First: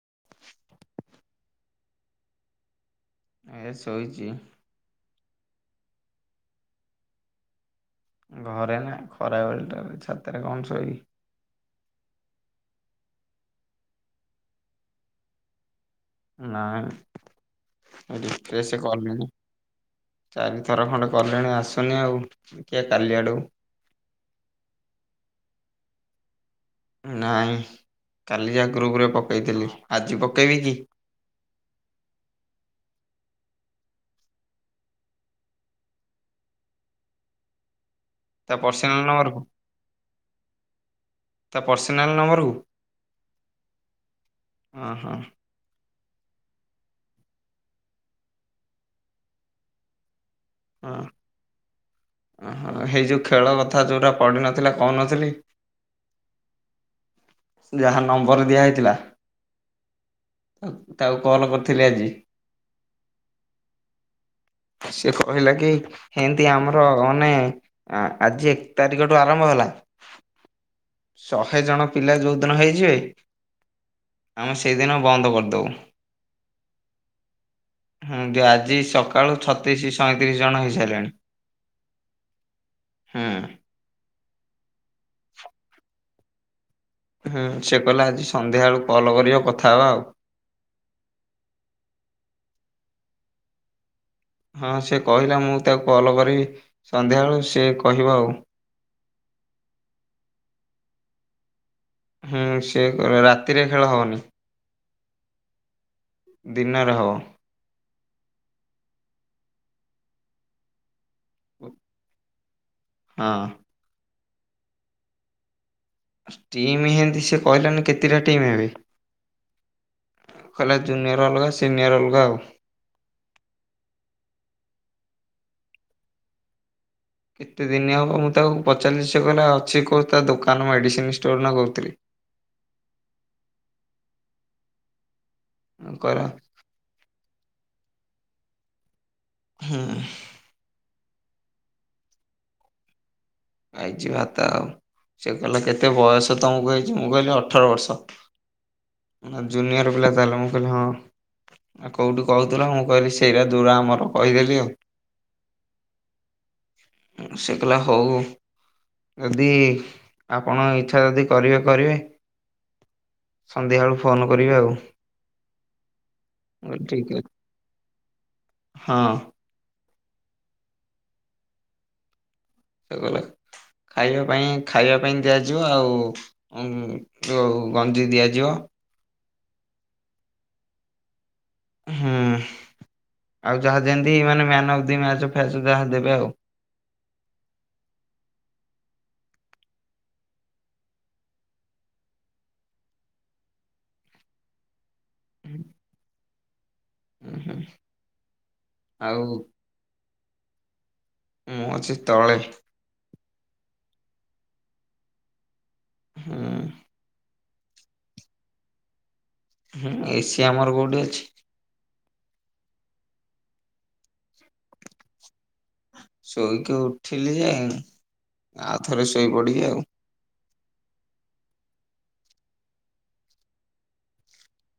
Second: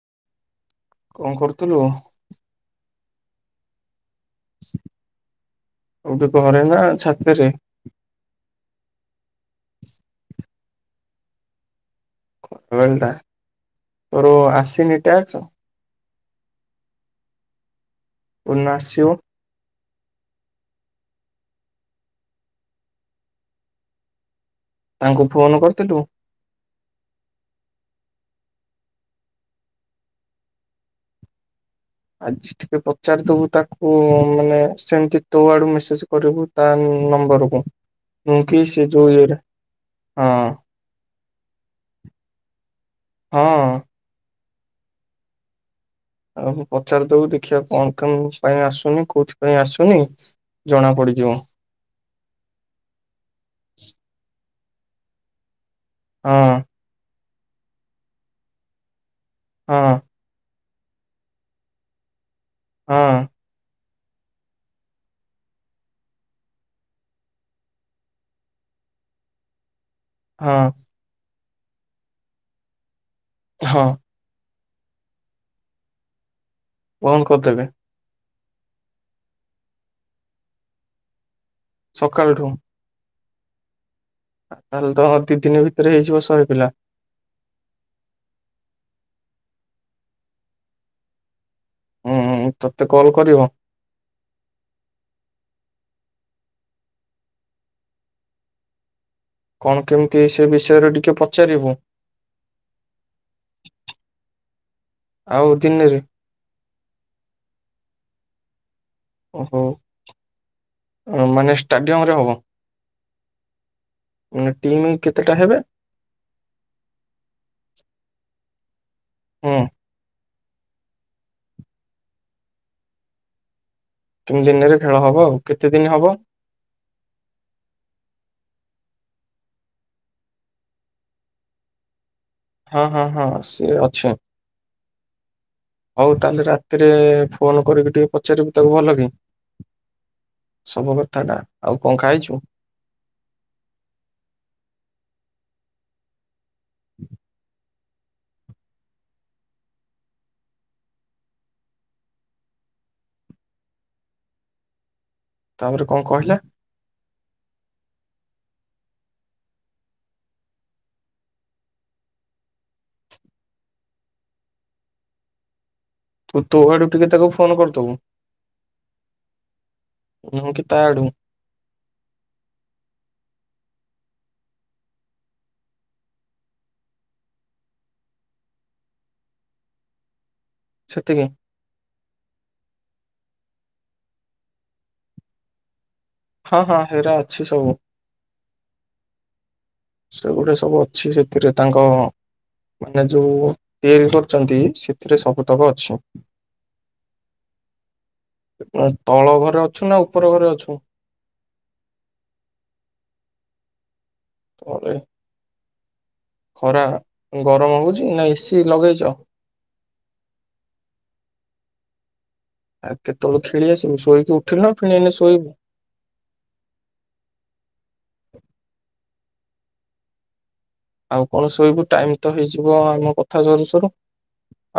[unintelligible] କଣ କରୁଥିଲୁ। ଏ ଶୋଇଛି। କୋଉଠି ଘରେ ନା ଛାତରେ। ଘରେ ନା ଖରା ବେଳଟା ଛାତରେ କଣ ଶୋଇିଵି। େଲ ଟା [inaudible] ତୋର ଆସିନି ଟାସ୍କ୍। ନା। କୋଉଦିନ ରିଫ୍ରେସ ଆସିବ କଲ କ ଚା [unintelligible] ଥରେ ଖଣ୍ଡେ କଲେଣି ଆସୁନି ଆଉ ଦେ କିଏ କାଲି ଆଡକୁ। ତାଙ୍କୁ ଫୋନ କରିଥିଲୁ। ନାଇଁ କାଲି ଯା ଗ୍ରୁପରେ ପକେଇଥିଲି ଆଜି ପକେଇବି କି। ଆଜି ଟିକେ ପଚାରିଦବୁ ତାକୁ ମାନେ ସେମିତି ତୋ ଆଡୁ ମେସେଜ କରିବୁ ତା ନମ୍ବରକୁ। ମୁଁ ତା କିଛି [inaudible] ପର୍ସନାଲ ଯରେ ନମ୍ବରକୁ [inaudible] ହଁ ତା ପର୍ସନାଲ ହଁ। ହଁ ହଁ। ଆଉ ପଚାରି ଦବ ଦେଖିବା କଣ କଣ ପାଇଁ ଆସୁନି କୋଉଥି ପାଇଁ ଆସୁନି। ଜଣା ପଡିଯିବ। ଓହୋ ଏଇ ଯୋଉ ଖେଳ କଥା ଯୋଉଟା ପଢ। ନଥିଲା କହୁ ନଥିଲି। ହଁ। ଯାହା ନମ୍ବର ଦିଆ ହୋଇଥିଲା। ହଁ। ତାକୁ କଲ କରିଥିଲି ଆଜି। ହଁ। ସେ କହିଲା କି ଏମତି ଆମର ମାନେ ଆଜି ଏକ ତାରିଖଠୁ ଆରମ୍ଭ ହେଲା। ହଁ। ଶହେ ଜଣ। ପିଲା ଯୋଉ ଦିନ ହେଇଯିବେ। ହଁ। ଆମେ ସେଇଦିନ ବନ୍ଦ କରିଦେବୁ। ବନ୍ଦ୍ କରିଦେବେ। ହଁ ଦିଅ ଆଜି ସକାଳୁ ଛତିଶ ସଇଁତିରିଶ ଜଣ ହେଇସାରିଲେଣି। ସକାଳ ଠୁଁ। ହୁଁ ତାହେଲେ ଅ ଦି ଦିନ ଭିତରେ ହେଇଯିବ ଶହେ ପିଲା। ହୁଁ ସେ କହିଲେ ଆଜି ସନ୍ଧ୍ୟା ବେଳୁକୁ କଲ୍ କର କଥା ହବା ଆଉ। ହୁଁ ହୁଁ ତତେ କଲ୍ କରିବ? ହଁ ସେ କହିଲା ମୁଁ ତାକୁ କଲ କରିବି ସନ୍ଧ୍ୟାବେଳ ସେ କହିବ ଆଉ। କଣ କେମିତି ସେ ବିଷୟରେ ଟିକେ ପଚାରିବୁ। ହୁଁ ସେ ରା ରାତିରେ ଖେଳ ହବନି, ଆଉ ଦିନରେ [inaudible] ଦିନରେ ହବ। ଓ ହଁ ମାନେ ଷ୍ଟାଡିୟମରେ ହବ। ହଁ ମି ଟିମ କେତେଟା ହେବେ? ଟିମ ହେନ୍ତି ସେ କହିଲାନି କେତେଟା ଟିମ୍ ହେବ? ହୁଁ। କହିଲା ଜୁନିୟର ଅଲଗା ସିନିୟର ଅଲଗା ଆଉ। କିନ୍ତୁ ଦିନରେ ଖେଳ ହବ, ଆଉ କେତେ ଦିନ ହବ? କେତେ ଦିନ ହେବ ମୁଁ ତାକୁ ପଚାରି ସେ କହିଲା ଅଛି କେ ତା ଦୋକାନ ମେଡିସିନ ଷ୍ଟୋର ନ କହୁଥିଲି। ହଁ ହଁ ହଁ ସେ ଅଛୁ। ହଉ କହିଲା ତାହେଲେ ରାତିରେ ଫୋନ କରିକି ଟିକେ ପଚାରିବୁ ତାକୁ ଭଲ କି ହୁଁ ସବୁ କ୍। ଥାଟା ଆଉ କଣ ଖାଇଚୁ? ଖାଇଚି ଭାତ ଆଉ, ସେ କହିଲ କେତେ ବୟସ? ତମକୁ ହେଇଚି ମୁଁ କହିଲି ଅଠର ବର୍ଷ। ଜୁନିୟର ପିଲା ତାହେଲେ ମୁଁ କହିଲି ହଁ କୋଉଠି କହୁଥିଲ, ମୁଁ କହିଲି ସେରା ଦୁରା ଆମର କହିଦେଲି ଆଉ। ତାପରେ କଣ କହିଲା? ସେ କହିଲା ହୋଉ। ଯଦି ଆପଣ ଇଚ୍ଛା ଯଦି କରିବେ କରିବେ, ସନ୍ଧ୍ୟାବେଳୁ ଫୋନ କରିବେ ଆଉ। ତୁ ତୋ କହିଲି ଆଡୁ ଠିକ୍ ଟିକେ ଅଛି। ତାକୁ ଫୋନ କରିଦବୁ। ହଁ। ମୁଁ କି ତାଆଡୁ। ସେ କହିଲା ଖାଇବା ପାଇଁ ଖାଇବା ପାଇଁ ଦିଆଯିବ, ଆଉଉ ଗଞ୍ଜି ଦିଆଯିବ। ସେତିକି। ହୁଁ ଆଉ ଯାହା ଯେମିତି ମାନେ ଅଫ ଦି ମ୍ୟାଚ ଫେ ଯାହା ଦେ ହଁ ହଁ ହେରା ଅଛି ସବୁ। ସେଗୁଡା ସବୁ ଅଛି ସେଥିରେ ତାଙ୍କ ମାନେ ଯୋଉ ତିଆରି କରିଛନ୍ତି, ସେଥିରେ ସବୁତକ ଅଛି। ହୁଁ ହୁଁ। [inaudible] ଣ ଆଉ ତଳ ଘରେ ଅଛୁ ନା ଉ ଉପର ଘରେ ଅଛୁ ତ୍ ମୁଁ ଅଛି ତଳେ। ତଳେ। ହୁଁ ଖରା ଗରମ ହଉଛି ନା ଏସିି ଲଗେଇଚ ହୁଁ ଏସି ଆମର କୋଉଠି ଅଛି। ଆଉ କେତେବେଳେ ଖେଳି ଆସିବୁ ଶୋଇକି ଉଠିଲୁ ନା ଫୁଣୀଏହିନୀ ଶୋଇବୁ ଶୋଇକି ଉଠିଲି ଯେ ଆଉଥରେ ଶୋ ଇ ପଡିବି ଆଉ ଆଉ କଣ ଶୋଇବୁ ଟାଇମ ତ ହେଇଯିବ ଆମ କଥା ସରୁ ସରୁ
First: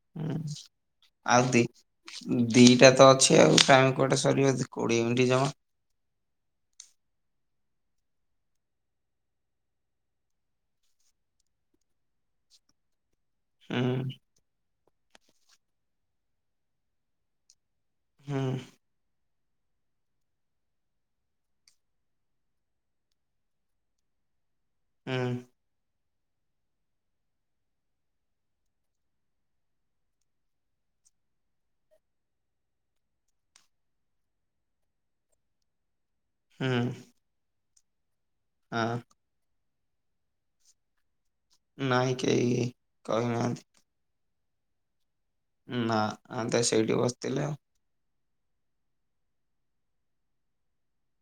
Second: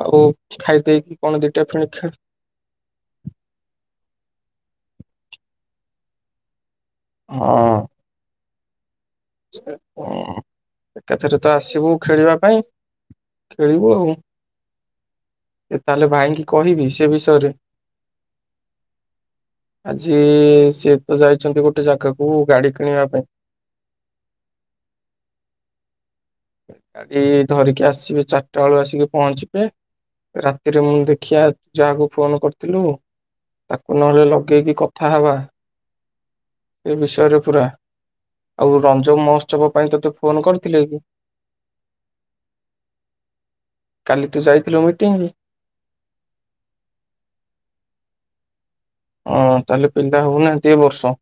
ଆଉ ହୁଁ ଖାଇଦେଇକି କଣ ଆଉ ଦିଟା ଦି ଫେଣି ଖେଳ ଦିଟା ତ ଅଛି ଆଉ ଟାଇମ କୁଆଡେ ସରିବ କୋଡ଼ିଏ ମିନିଟ ଜମା ହଁ ସେ କଣ ଏକାଥରେ ତ ଆସିବୁ ଖେଳିବା ପାଇଁ ହୁଁ ଖେଳିବୁ ଆଉ ଏ ତାହେଲେ ଭାଇଙ୍କି କହିବି ସେ ବିଷୟରେ ହୁଁ ଆଜି ସିଏ ତ ଯାଇଛନ୍ତି ଗୋଟେ ଜାଗାକୁ ଗାଡି କିଣିବା ପାଇଁ ହୁଁ ଗାଡି ଧରିକି ଆସିବେ ଚାରିଟା ବେଳୁ ଆସିକି ପହଞ୍ଚିବେ ରାତିରେ ମୁଁ ଦେଖିବା ଯାହାକୁ ଫୋନ କରିଥିଲୁ ତାକୁ ନହେଲେ ଲଗେଇକି କଥା ହବା ହୁଁ ସେ ବିଷୟରେ ପୁରା ଆଉ ହଁ ରଞ୍ଜ ମହୋତ୍ସବ ପାଇଁ ତତେ ଫୋନ କରିଥିଲେ କି? ନାଇଁ କେହି କହିନାହାନ୍ତି। କାଲି ତୁ ଯାଇଥିଲୁ ମିଟିଂ ନା ଆମେ ତ ସେଇଠି ବସିଥିଲେ ଆଉ। ହଁ ତାହେଲେ ପିଲା ହଉ ନାହାନ୍ତି ଏ ବର୍ଷ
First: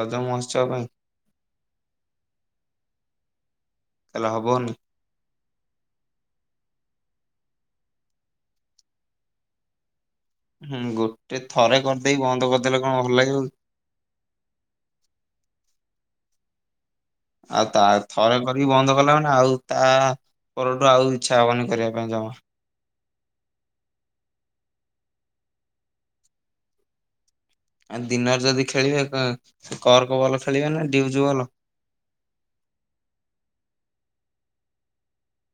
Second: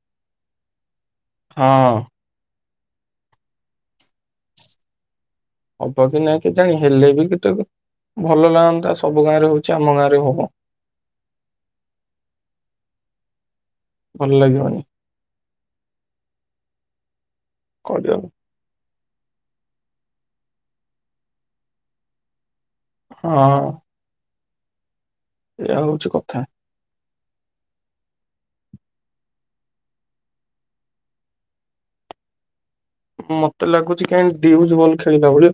ରଜ ମହୋତ୍ସବ ପାଇଁ ହଁ ତାହାଲେ ହବନି ହବ କି ନାଇଁ କେଜାଣି ହେଲେ ବି କେତେ ଭଲ ଲାଗନ୍ତା ସବୁ ଗାଁ ରେ ହଉଛି ଆମ ଗାଁରେ ହୁଁ ଗୋଟେ ଥରେ କରି ଦେଇ ବନ୍ଦ କରି ଦେଲେ କଣ ଭଲ ଲାଗିବ କି? ଭଲ ଲାଗିବନି ଆଉ ତା କରିବାକୁ ଥରେ କରିକି ବନ୍ଦ କଲା ମାନେ ଆଉ ତା ପରଠୁ ଆଉ ଇଚ୍ଛା ହବନି କରିଆ ପାଇଁ ଜମା ହଁ ଏଇଆ ହଉଛି କଥା ଆଉ ଦିନରେ ଯଦି ଖେଳିବେ ଏଁ କର୍କ ବଲ ଖେଳିବେ ନା ଡିଉଜୁ ବଲ ମତେ ଲାଗୁଛି କାହିଁ ଡିଉଜ ବଲ ଖେଳିଲା ଭଳିଆ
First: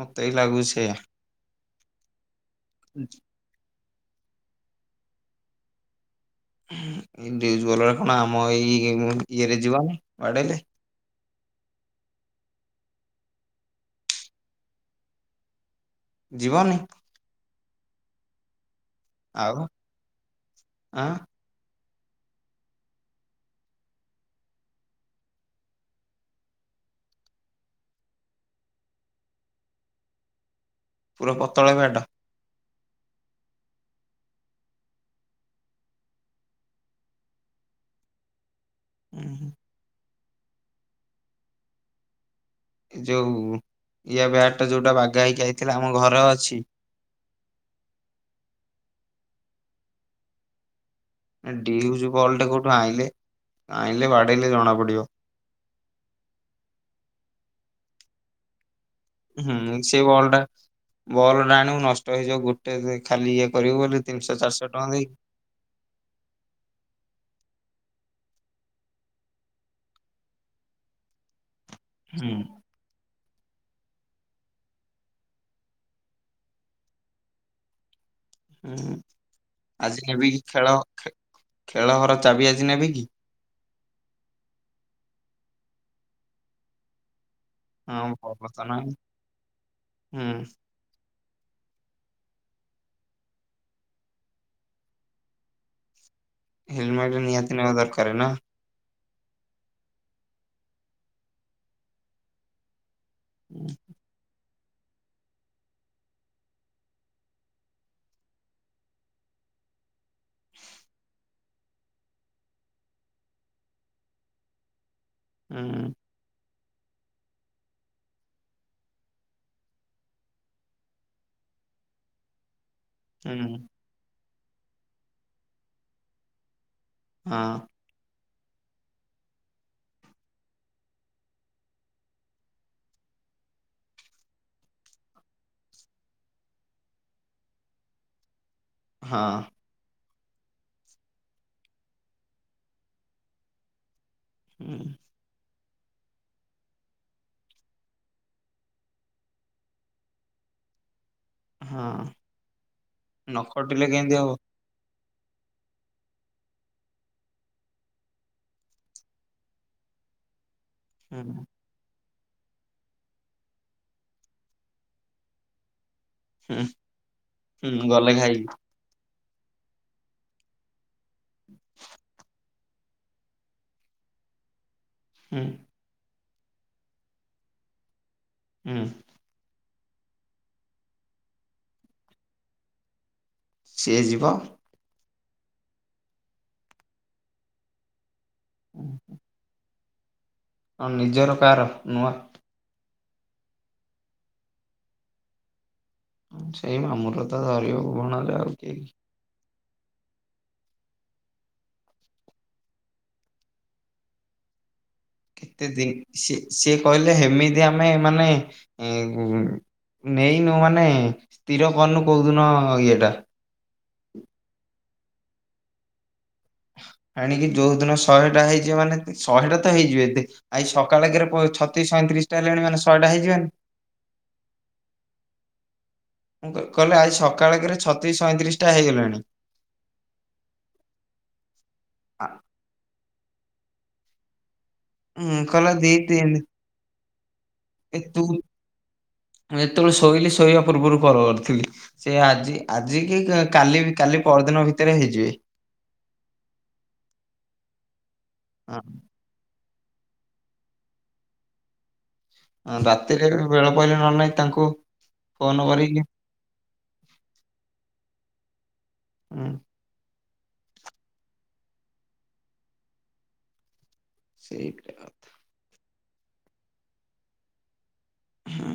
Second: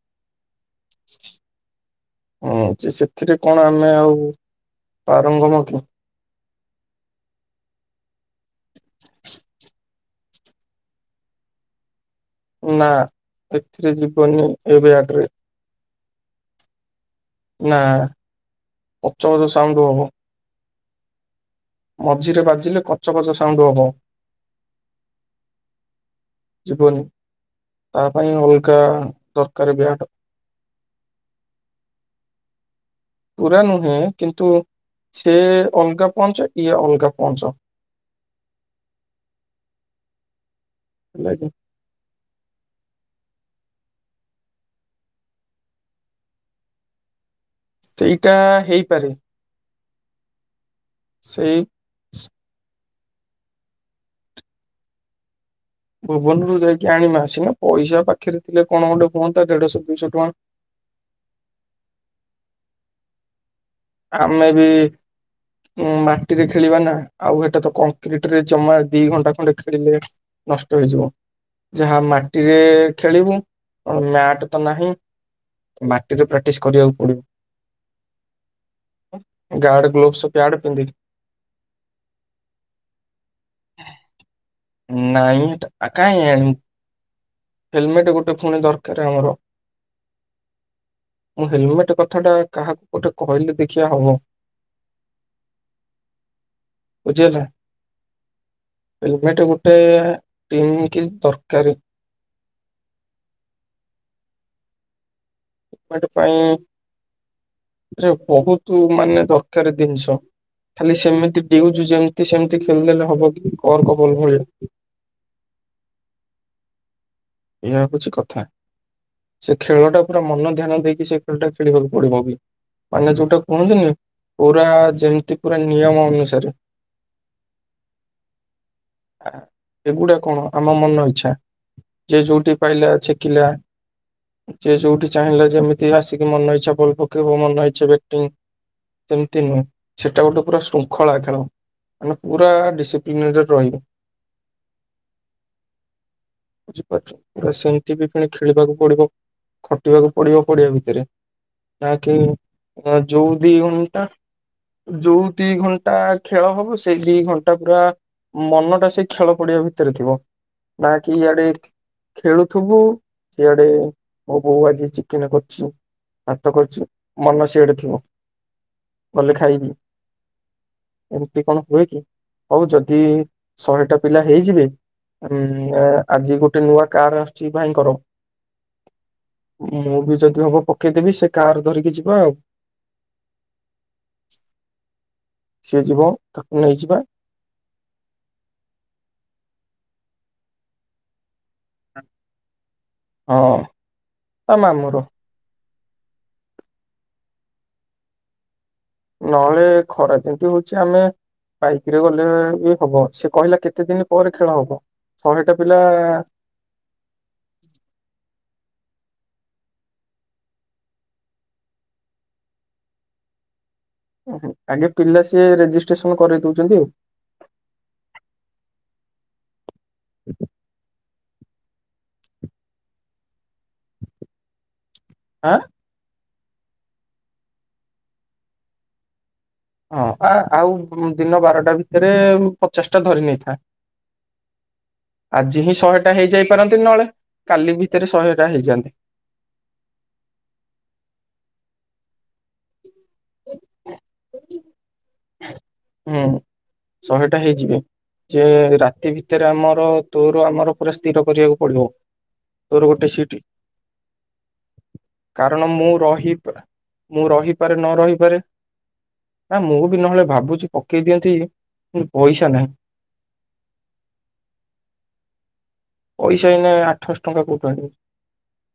ମତେ ବି ଲାଗୁଛି। ସେଇଆ। ଛି ହଁ ଅଛି ସେଥିରେ କଣ? ଆମେ ଆଉ ପାରଙ୍ଗମ କି? ଡିଉଜ ବଲ ଏ କଣ ଆମ ଏଇ ଉଁ ଇଏରେ ଯିବ ନି ବାଡ଼େଇଲେ ନା ଏଥିରେ ଯିବନି ଏ ବ୍ୟାଟରେ ଯିବନି ନା ପଚ ପଚ ଆଉ ସାଉଣ୍ଡ ହବ ଆଁ ମଝିରେ ବାଜିଲେ କଚ କଚ ସାଉଣ୍ଡ ହବ ଯିବନି ତା ପାଇଁ ଅଲଗା ଦରକାର ବିରାଟ ପୁରା ପତଳ ବଡ ପୁରା ନୁହେଁ କିନ୍ତୁ ସେ ଅଲଗା ପହଞ୍ଚ ଇଏ ଅଲଗା ପହଞ୍ଚ ହୁଁ ହୁଁ ଆଜ୍ଞା ଯୋଉ ଇ ବ୍ୟାଟ ଟା ଯୋଉଟା ବାଘା ହେଇକି ଯାଇଥିଲା ଆମ ଘର ଅଛି। ସେଇଟା ହେଇପାରେ। ସେଇ ଡିଉ ବଲ୍ଟେ କୋଉଠୁ ଆଇେ ଆଇିଲ ବାଡ଼ିଲ ଜଣ ପଡ଼ିବ ଭୁବନରୁ ଯାଇକି ଆଣିବା ସିନା ପଇସା ପାଖରେ ଥିଲେ। କଣ ଗୋଟେ ହୁଅନ୍ତା ହୁଁ ଦେଢଶହ ସେ ଦୁଇଶହ ବଲ ଟା ଟଙ୍କା ବଲ୍ ଟା ଆଣିବୁ ନଷ୍ଟ ହେଇଯାଉ ଗୋଟେ ଖାଲି ଏକ ଆମେ ବି ମାଟିରେ ଖେଳିବା ନା ଆଉ ଏଟା ତ କଂକ୍ରିଟ ରେ ଚମା ଦି ଘଣ୍ଟା ଖଣ୍ଡେ ଖେଳିଲେ ନଷ୍ଟ ହେଇଯିବ। ଯାହା ହୁଁ ମାଟିରେ ଖେଳିବୁ ମ୍ୟାଟ ତ ନାହିଁ ମାଟିରେ ପ୍ରାକ୍ଟିସ କରିବାକୁ ପଡିବ। ହୁଁ ଗାର୍ଡ ଆଜି ଗ୍ଲୋଭସ ନେବି କି ପ୍ୟାଡ ଖେଳ ପିନ୍ଧିକି ଖେଳ ହର ଚାବି ଆଜି ନେବ କି? ନାଇ କାଇଁ ଆ ହେଲମେଟ ହଁ ଗୋଟେ ଭଲ ପୁଣି ତ ନାହିଁ। ଦରକାର ଆମର। ହୁଁ ମୁଁ ହେଲମେଟ କଥା ଟା କାହାକୁ ଗୋଟେ କହିଲେ ଦେଖିବା ହବ। ହେଲମେଟ ନିହାତି ନେବା ଦରକାର ନା। ହେଲ୍ମେଟ ଗୋଟେ ଟିମ କି ଦରକାର। ହୁଁ ଟ ପାଇଁ ବହୁତ ମାନେ ଦରକାର ଜିନିଷ ଖାଲି ସେମିତି ଉଜୁ ଯେମିତି ସେମିତି ଖେଳିଦେଲେ ହବ କି କରର୍କବଲ ଭଳିଆ ହୁଁ ଏହାଇ ହଉଛି କଥା ସେ ଖେଳ ଟା ପୁରା ମନ ଧ୍ୟାନ ଦେଇକି ସେ ଖେଳଟା ଖେଳିବାକୁ ପଡିବ ବି ମାନେ ଯୋଉଟା ହୁଁ, କୁହନ୍ତୁନି ପୁରା ଯେମିତି ପୁରା ନିୟମ ଅନୁସାରେ। ହଁ ଏଗୁଡା କଣ ଆମ ମନର ଇଚ୍ଛା ଯିଏ ଯୋଉଠି ପାଇଲା ଛେକିଲା। ଯିଏ ଯୋଉଠି ଚାହିଁଲା ଯେମିତି ଆସିକି ମନ ଇଚ୍ଛା ଭଲ ପକୀବ ମନ ଇଚ୍ଛା ବଟିଂ ହଁ ଏମତି ସେଇଟା ଗୋଟେ ପୁରା ଶୃଙ୍ଖଳା ଖେଳ ତେଣୁ ଆମେ ପୁରା ଡିସିପ୍ଲିନରେ ରହିବୁ। ହୁଁ [inaudible] ପା ସେମିତି ବି ପଣି ଖେଳିବାକୁ ପଡିବ ଖଟିବାକୁ ପଡିବ ପଡିଆ ଭିତରେ। ହଁ। ନାକି ନ ଯଉଦି ଖଟିଲେ ହନ୍ଟା କେମିତି ହବ? ଯୋଉ ଦି ଘଣ୍ଟା ଖେଳ ହବ ସେଇ ଦି ଘଣ୍ଟା ପୁରା ମନଟା ସେ ଖେଳ ପଡ଼ିଆ ଭିତରେ ଥିବ। ବାକି ଆଡ଼େ ହୁଁ ଖେଳୁଥିବୁ ଇଆଡ଼େ ମୋ ବୋଉ ଆଜି ଚିକେନ କରିଛି ଭାତ ହୁଁ କରିଛି ମନ ସିଆଡ଼େ ହୁଁ, ଥିବ। ଗଲେ ଖାଇବି। ଗଲେ ଖାଇବି ଏମିତି କଣ ହୁଏ କି? ହଉ ଯଦି ଶହେଟା ପିଲା ହେଇଯିବେ ହୁଁ ଆଜି ଗୋଟେ ଗୋଟେ ନୂଆ କାର ଆସୁଛି ଭାଇଙ୍କର ହୁଁ ମୁଁ ବି ଯଦି ହବ ପକେଇଦେବି ସେ କାର ଧରିକି ଯିବା ଆଉ। ସିଏ ଯିବ? ସିଏ ଯିବ ତାକୁ ନେଇଯିବା। ହୁଁ ହୁଁ। ମ ଆଉ ନିଜର କାର ନୁହଁ। ହଁ ହଁ ତା ମାମୁଁର। ସେଇ ମାମୁଁର ତ ଧରିବାକୁ ଭଣଜା ଆଉ କିଏ କି? ନହେଲେ ଖରା ଯେମିତି ହଉଛି ଆମେ ବାଇକରେ ଗଲେ ବି ହବ ସେ କହିଲା କେତେ ଦିନ ପରେ ଖେଳ ହବ? ଶହେଟା କେତେ ପିଲା ଦିନ ସେ ସିଏ କହିଲେ ହେମିତି ଆମେ ମାନେ ନେଇନୁ ମାନେ ସ୍ଥିର କରିନୁ କୋଉଦିନ ଇଏଟା ଆଜ୍ଞା ପିଲା ସିଏ ରେଜିଷ୍ଟ୍ରେସନ କରି ଆଣିକି ଯୋଉ ଦିନ ଶହେ ଟା ହେଇଛି ମାନେ ଶହେ ଟା ତ ହେଇଯିବେ ଏବେ ଆଜି ସକାଳେ କେରେ ଛତିଶ ସଇଁତିରିଶ ଟା ହେଲେଣି ମାନେ ଶହେ ଟା ହେଇଯିବାନି ଆଁ ମୁଁ କହିଲି କହିଲେ ଆଜି ସକାଳେକେରେ ଛତିଶ ସଇଁତିରିଶଟା ହେଇଗଲାଣି। ହଁ ଆ ଆଉ ଦିନ ବାରଟା ଭିତରେ ପଚାଶ ଟା ଧରି ନେଇଥା ମୁଁ ଆଜି ହିଁ ଶହେଟା ହେଇଯାଇ ପାରନ୍ତିନି ନହେଲେ କାଲି ଭିତରେ କିନ୍ତୁ ଶହେଟା ହେଇଯାଆନ୍ତି ମୁଁ ଯେତେବେଳେ ଶୋଇଲି ଶୋଇବା ପୂର୍ବରୁ କଲ୍ କରିଥିଲି ସେ ଆଜି ଆଜି କି କାଲି କାଲି ପର ଦିନ ଭିତରେ ହେଇଯିବେ। ହୁଁ ଶହେଟା ହେଇଯିବେ। ତୋରୁ ଆମର ପୁରା ସ୍ଥିର କରିବାକୁ ପଡ଼ିବ ରାତିରେ ବେଳ ପଇଲେ ନହେଲେ ନାହିଁ ତାଙ୍କୁ କାରଣ ଫୋନ ମୁଁ କରିକି ରହି ମୁଁ ରହିପାରେ ନ ରହିପାରେ, ହୁଁ ନା ମୁଁ ବି ନହେଲେ ଭାବୁ ଭାବୁଛିୁ ପକେଇ ଦିଅନ୍ତି କିନ୍ତୁ ପଇସା ନାହିଁ। ସେଇଥିପାଇଁ ଭାବ ପଇସା ଏଇନେ ଆଠଶହ ଟଙ୍କା କୋଉଠୁ ଆଣିବ ହୁଁ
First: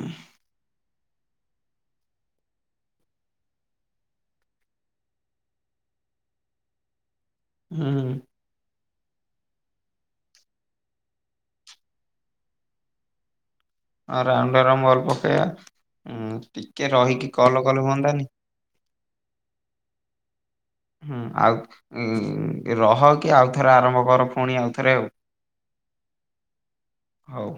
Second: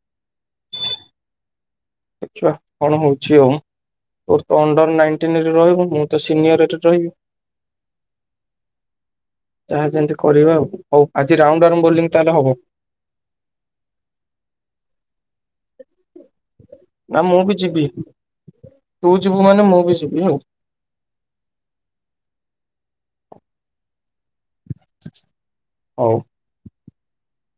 ଦେଖିବା କଣ ହଉଛି ଆଉ, ତୋର ତ ଅଣ୍ଡର ନାଇନଟିନରେ ରହିବୁ ମୁଁ ତ ସିନିୟରରେ ରହିବି। ହୁଁ ଯହା ଯେମିତି କରିବା ହଉ ଆଜି ରାଉଣ୍ଡ ଆଉ ବୋଲିଂ ତାହେଲେ ହବ। ଆ ରାଉଣ୍ଡରା ମୋର ପକୋଇ ଆ ଉଁ ଟିକେ ନା ରହିକି ମୁଁ ବି କଲ ଯିବି କଲେ ହୁଅନ୍ତାନି ତୁ ଯିବୁ ମାନେ ମୁଁ ବି ଯିବି ହେଲା। ହୁଁ ଆଉ ରହ କି ଆଉ ଥରେ ଆରମ୍ଭ କର ପୁଣି ଆଉଥରେ ଆଉ ହଉ ହଉ